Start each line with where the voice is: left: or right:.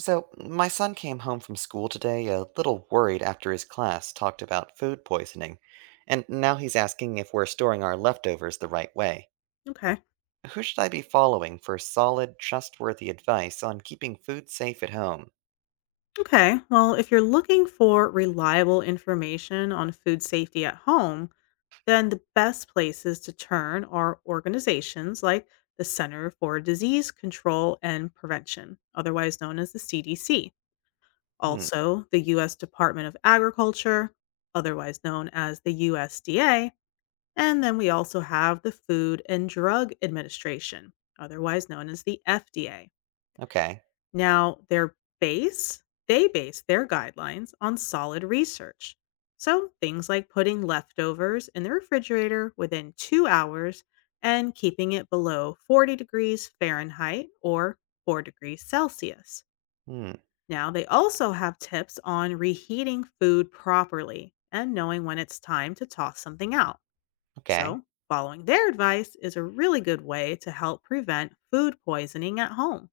right: So, my son came home from school today a little worried after his class talked about food poisoning, and now he's asking if we're storing our leftovers the right way.
left: Okay.
right: Who should I be following for solid, trustworthy advice on keeping food safe at home?
left: Okay. Well, if you're looking for reliable information on food safety at home, then the best places to turn are organizations like the Center for Disease Control and Prevention, otherwise known as the CDC.
right: Hmm,
left: Also, the U.S. Department of Agriculture, otherwise known as the USDA. And then we also have the Food and Drug Administration, otherwise known as the FDA.
right: okay.
left: Now, they base their guidelines on solid research. So, things like putting leftovers in the refrigerator within 2 hours and keeping it below 40 degrees Fahrenheit or 4 degrees Celsius.
right: Hmm,
left: Now, they also have tips on reheating food properly and knowing when it's time to toss something out.
right: okay.
left: So, following their advice is a really good way to help prevent food poisoning at home.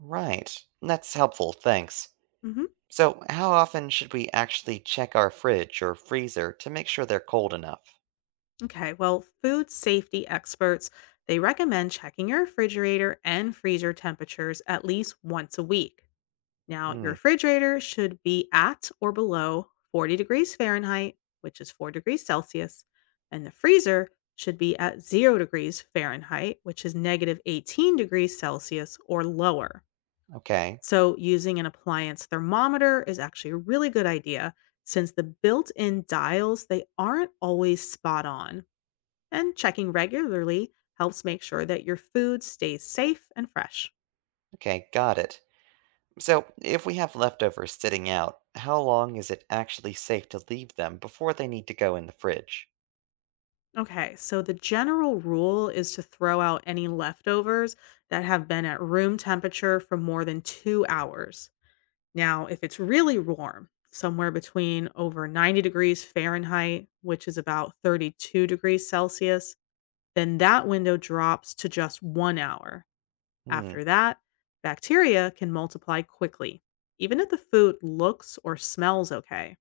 right: Right. That's helpful, thanks.
left: Mhm.
right: So, how often should we actually check our fridge or freezer to make sure they're cold enough?
left: Okay, well, food safety experts, they recommend checking your refrigerator and freezer temperatures at least once a week. Now, your
right: Hmm,
left: refrigerator should be at or below 40 degrees Fahrenheit, which is 4 degrees Celsius, and the freezer should be at 0 degrees Fahrenheit, which is negative 18 degrees Celsius or lower.
right: okay.
left: So, using an appliance thermometer is actually a really good idea since the built-in dials they aren't always spot on, and checking regularly helps make sure that your food stays safe and fresh.
right: Okay, got it. So, if we have leftovers sitting out, how long is it actually safe to leave them before they need to go in the fridge?
left: Okay, so the general rule is to throw out any leftovers that have been at room temperature for more than 2 hours. Now, if it's really warm, somewhere between over 90 degrees Fahrenheit, which is about 32 degrees Celsius, then that window drops to just 1 hour.
right: Hmm,
left: After that, bacteria can multiply quickly, even if the food looks or smells okay.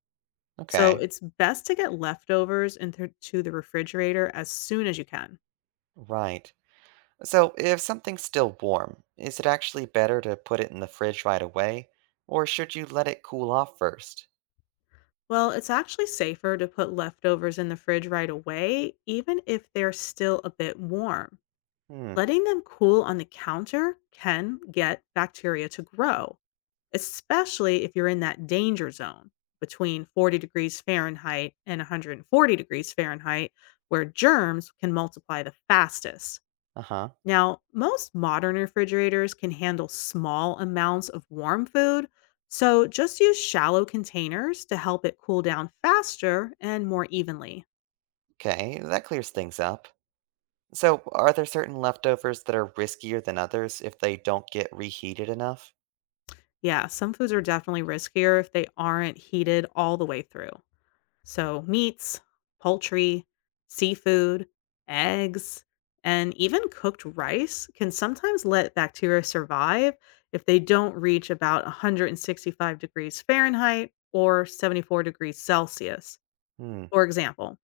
left: So
right: okay,
left: it's best to get leftovers into to the refrigerator as soon as you can.
right: right. So, if something's still warm, is it actually better to put it in the fridge right away, or should you let it cool off first?
left: Well, it's actually safer to put leftovers in the fridge right away, even if they're still a bit warm.
right: Hmm,
left: Letting them cool on the counter can get bacteria to grow, especially if you're in that danger zone between 40 degrees Fahrenheit and 140 degrees Fahrenheit, where germs can multiply the fastest.
right: uh huh,
left: Now, most modern refrigerators can handle small amounts of warm food, so just use shallow containers to help it cool down faster and more evenly.
right: okay, that clears things up. So, are there certain leftovers that are riskier than others if they don't get reheated enough?
left: Yeah, some foods are definitely riskier if they aren't heated all the way through. So, meats, poultry, seafood, eggs, and even cooked rice can sometimes let bacteria survive if they don't reach about 165 degrees Fahrenheit or 74 degrees Celsius.
right: Hmm,
left: For example,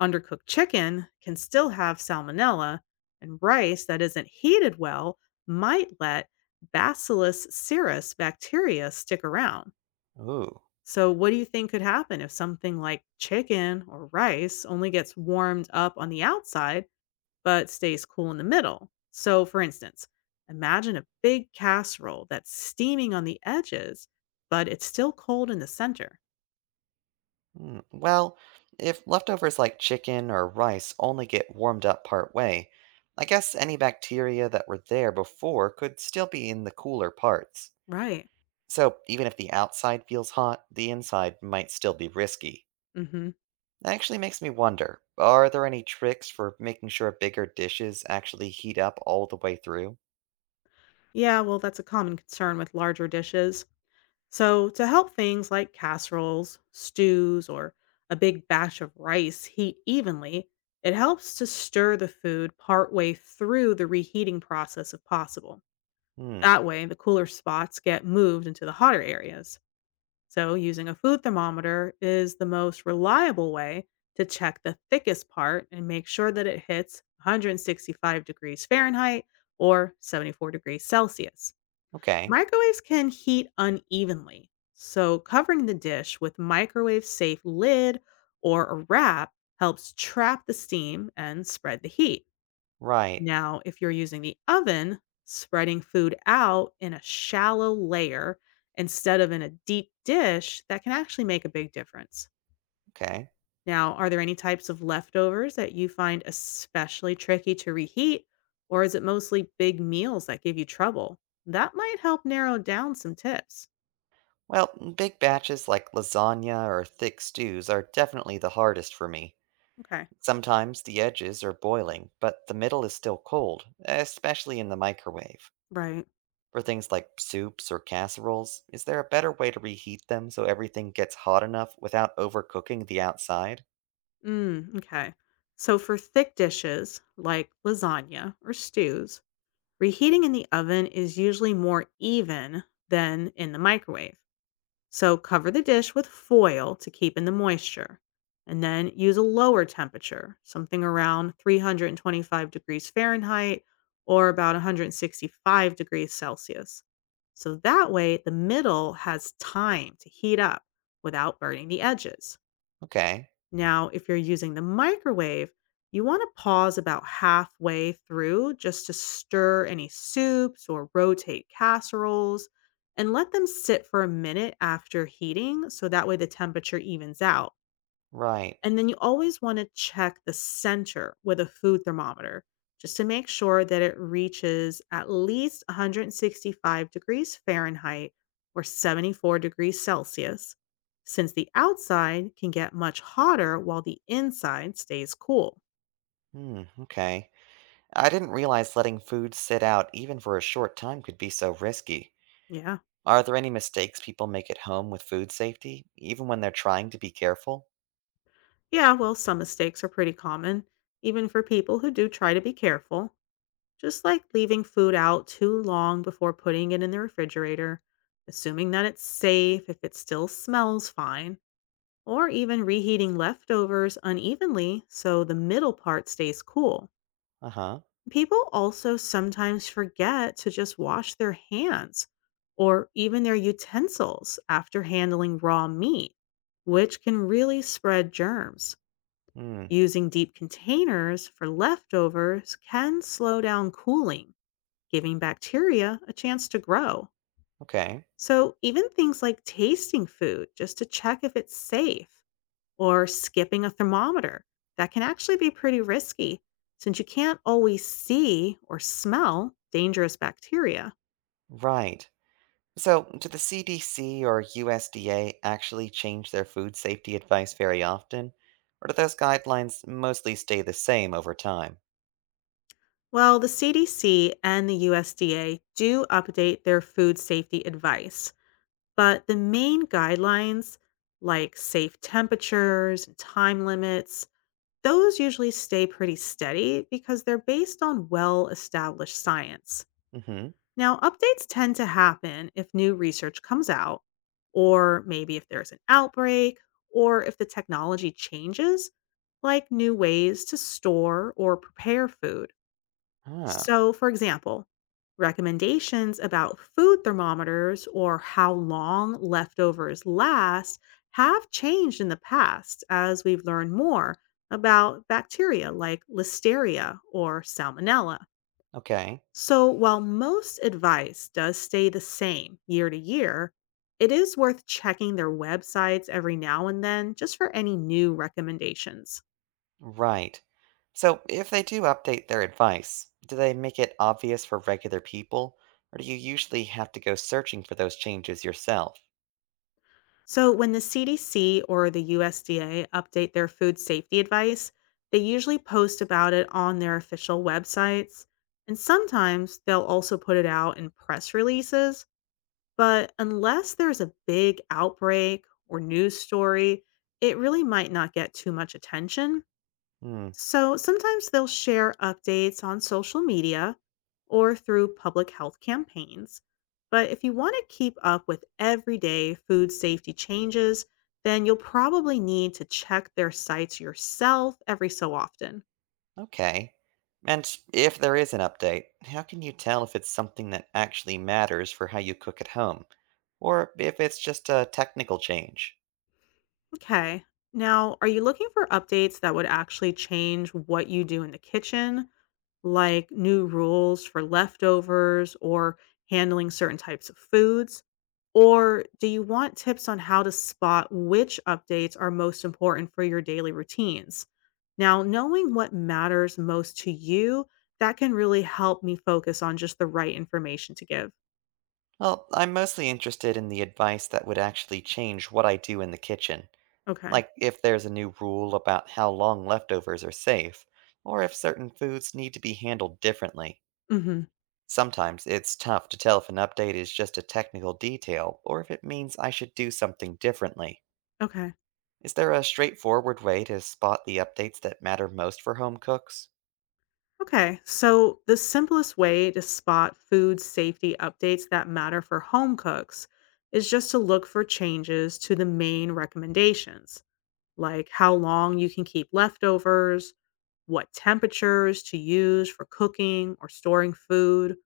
left: undercooked chicken can still have salmonella, and rice that isn't heated well might let Bacillus cereus bacteria stick around.
right: ooh.
left: So, what do you think could happen if something like chicken or rice only gets warmed up on the outside but stays cool in the middle? So, for instance, imagine a big casserole that's steaming on the edges, but it's still cold in the center.
right: Mm, well, if leftovers like chicken or rice only get warmed up part way, I guess any bacteria that were there before could still be in the cooler parts.
left: Right.
right: So even if the outside feels hot, the inside might still be risky.
left: Mm-hmm. Mhm.
right: That actually makes me wonder, are there any tricks for making sure bigger dishes actually heat up all the way through?
left: Yeah, well, that's a common concern with larger dishes. So, to help things like casseroles, stews, or a big batch of rice heat evenly, it helps to stir the food partway through the reheating process if possible.
right: Hmm,
left: That way, the cooler spots get moved into the hotter areas. So, using a food thermometer is the most reliable way to check the thickest part and make sure that it hits 165 degrees Fahrenheit or 74 degrees Celsius.
right: okay,
left: Microwaves can heat unevenly, so covering the dish with microwave safe lid or a wrap helps trap the steam and spread the heat.
right: right,
left: Now, if you're using the oven, spreading food out in a shallow layer instead of in a deep dish, that can actually make a big difference.
right: okay.
left: Now, are there any types of leftovers that you find especially tricky to reheat, or is it mostly big meals that give you trouble? That might help narrow down some tips.
right: Well, big batches like lasagna or thick stews are definitely the hardest for me.
left: Okay.
right: Sometimes the edges are boiling, but the middle is still cold, especially in the microwave.
left: Right.
right: For things like soups or casseroles, is there a better way to reheat them so everything gets hot enough without overcooking the outside?
left: Mm, okay. So for thick dishes like lasagna or stews, reheating in the oven is usually more even than in the microwave. So cover the dish with foil to keep in the moisture. And then use a lower temperature, something around 325 degrees Fahrenheit or about 165 degrees Celsius. So that way, the middle has time to heat up without burning the edges.
right: Okay,
left: Now, if you're using the microwave, you want to pause about halfway through just to stir any soups or rotate casseroles and let them sit for a minute after heating so that way the temperature evens out.
right: right.
left: And then you always want to check the center with a food thermometer just to make sure that it reaches at least 165 degrees Fahrenheit or 74 degrees Celsius, since the outside can get much hotter while the inside stays cool.
right: Hmm, okay. I didn't realize letting food sit out even for a short time could be so risky.
left: Yeah.
right: Are there any mistakes people make at home with food safety, even when they're trying to be careful?
left: Yeah, well, some mistakes are pretty common, even for people who do try to be careful. Just like leaving food out too long before putting it in the refrigerator, assuming that it's safe if it still smells fine, or even reheating leftovers unevenly so the middle part stays cool.
right: Uh huh.
left: People also sometimes forget to just wash their hands or even their utensils after handling raw meat, which can really spread germs.
right: Hmm,
left: Using deep containers for leftovers can slow down cooling, giving bacteria a chance to grow.
right: okay.
left: So, even things like tasting food just to check if it's safe or skipping a thermometer, that can actually be pretty risky since you can't always see or smell dangerous bacteria.
right: Right. So, do the CDC or USDA actually change their food safety advice very often? Or do those guidelines mostly stay the same over time?
left: Well, the CDC and the USDA do update their food safety advice, but the main guidelines, like safe temperatures and time limits, those usually stay pretty steady because they're based on well established science.
right: Mm-hmm.
left: Now, updates tend to happen if new research comes out, or maybe if there's an outbreak, or if the technology changes, like new ways to store or prepare food.
right: Ah,
left: So, for example, recommendations about food thermometers or how long leftovers last have changed in the past as we've learned more about bacteria like listeria or salmonella.
right: okay.
left: So, while most advice does stay the same year to year, it is worth checking their websites every now and then just for any new recommendations.
right: Right. So, if they do update their advice, do they make it obvious for regular people? Or do you usually have to go searching for those changes yourself?
left: So, when the CDC or the USDA update their food safety advice, they usually post about it on their official websites. And sometimes they'll also put it out in press releases. But unless there's a big outbreak or news story, it really might not get too much attention.
right: Hmm.
left: So sometimes they'll share updates on social media or through public health campaigns. But if you want to keep up with everyday food safety changes, then you'll probably need to check their sites yourself every so often.
right: Okay. And if there is an update, how can you tell if it's something that actually matters for how you cook at home? Or if it's just a technical change?
left: Okay. Now, are you looking for updates that would actually change what you do in the kitchen? Like new rules for leftovers or handling certain types of foods? Or do you want tips on how to spot which updates are most important for your daily routines? Now, knowing what matters most to you, that can really help me focus on just the right information to give.
right: Well, I'm mostly interested in the advice that would actually change what I do in the kitchen.
left: Okay.
right: Like if there's a new rule about how long leftovers are safe, or if certain foods need to be handled differently.
left: Mhm.
right: Sometimes it's tough to tell if an update is just a technical detail or if it means I should do something differently.
left: Okay.
right: Is there a straightforward way to spot the updates that matter most for home cooks?
left: Okay, so the simplest way to spot food safety updates that matter for home cooks is just to look for changes to the main recommendations, like how long you can keep leftovers, what temperatures to use for cooking or storing food,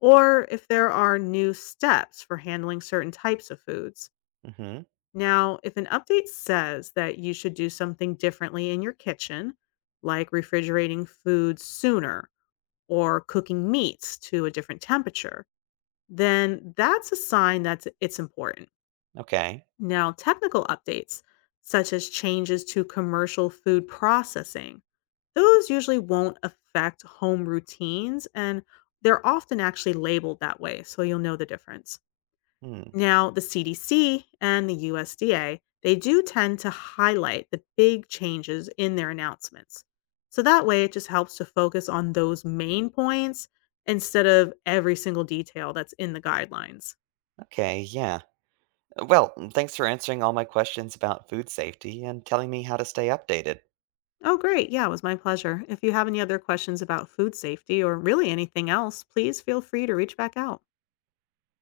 left: or if there are new steps for handling certain types of foods.
right: Mhm.
left: Now, if an update says that you should do something differently in your kitchen, like refrigerating food sooner or cooking meats to a different temperature, then that's a sign that it's important.
right: Okay.
left: Now, technical updates, such as changes to commercial food processing, those usually won't affect home routines, and they're often actually labeled that way, so you'll know the difference.
right: Hmm.
left: Now, the CDC and the USDA, they do tend to highlight the big changes in their announcements. So that way it just helps to focus on those main points instead of every single detail that's in the guidelines.
right: Okay, yeah. Well, thanks for answering all my questions about food safety and telling me how to stay updated.
left: Oh, great. Yeah, it was my pleasure. If you have any other questions about food safety or really anything else, please feel free to reach back out.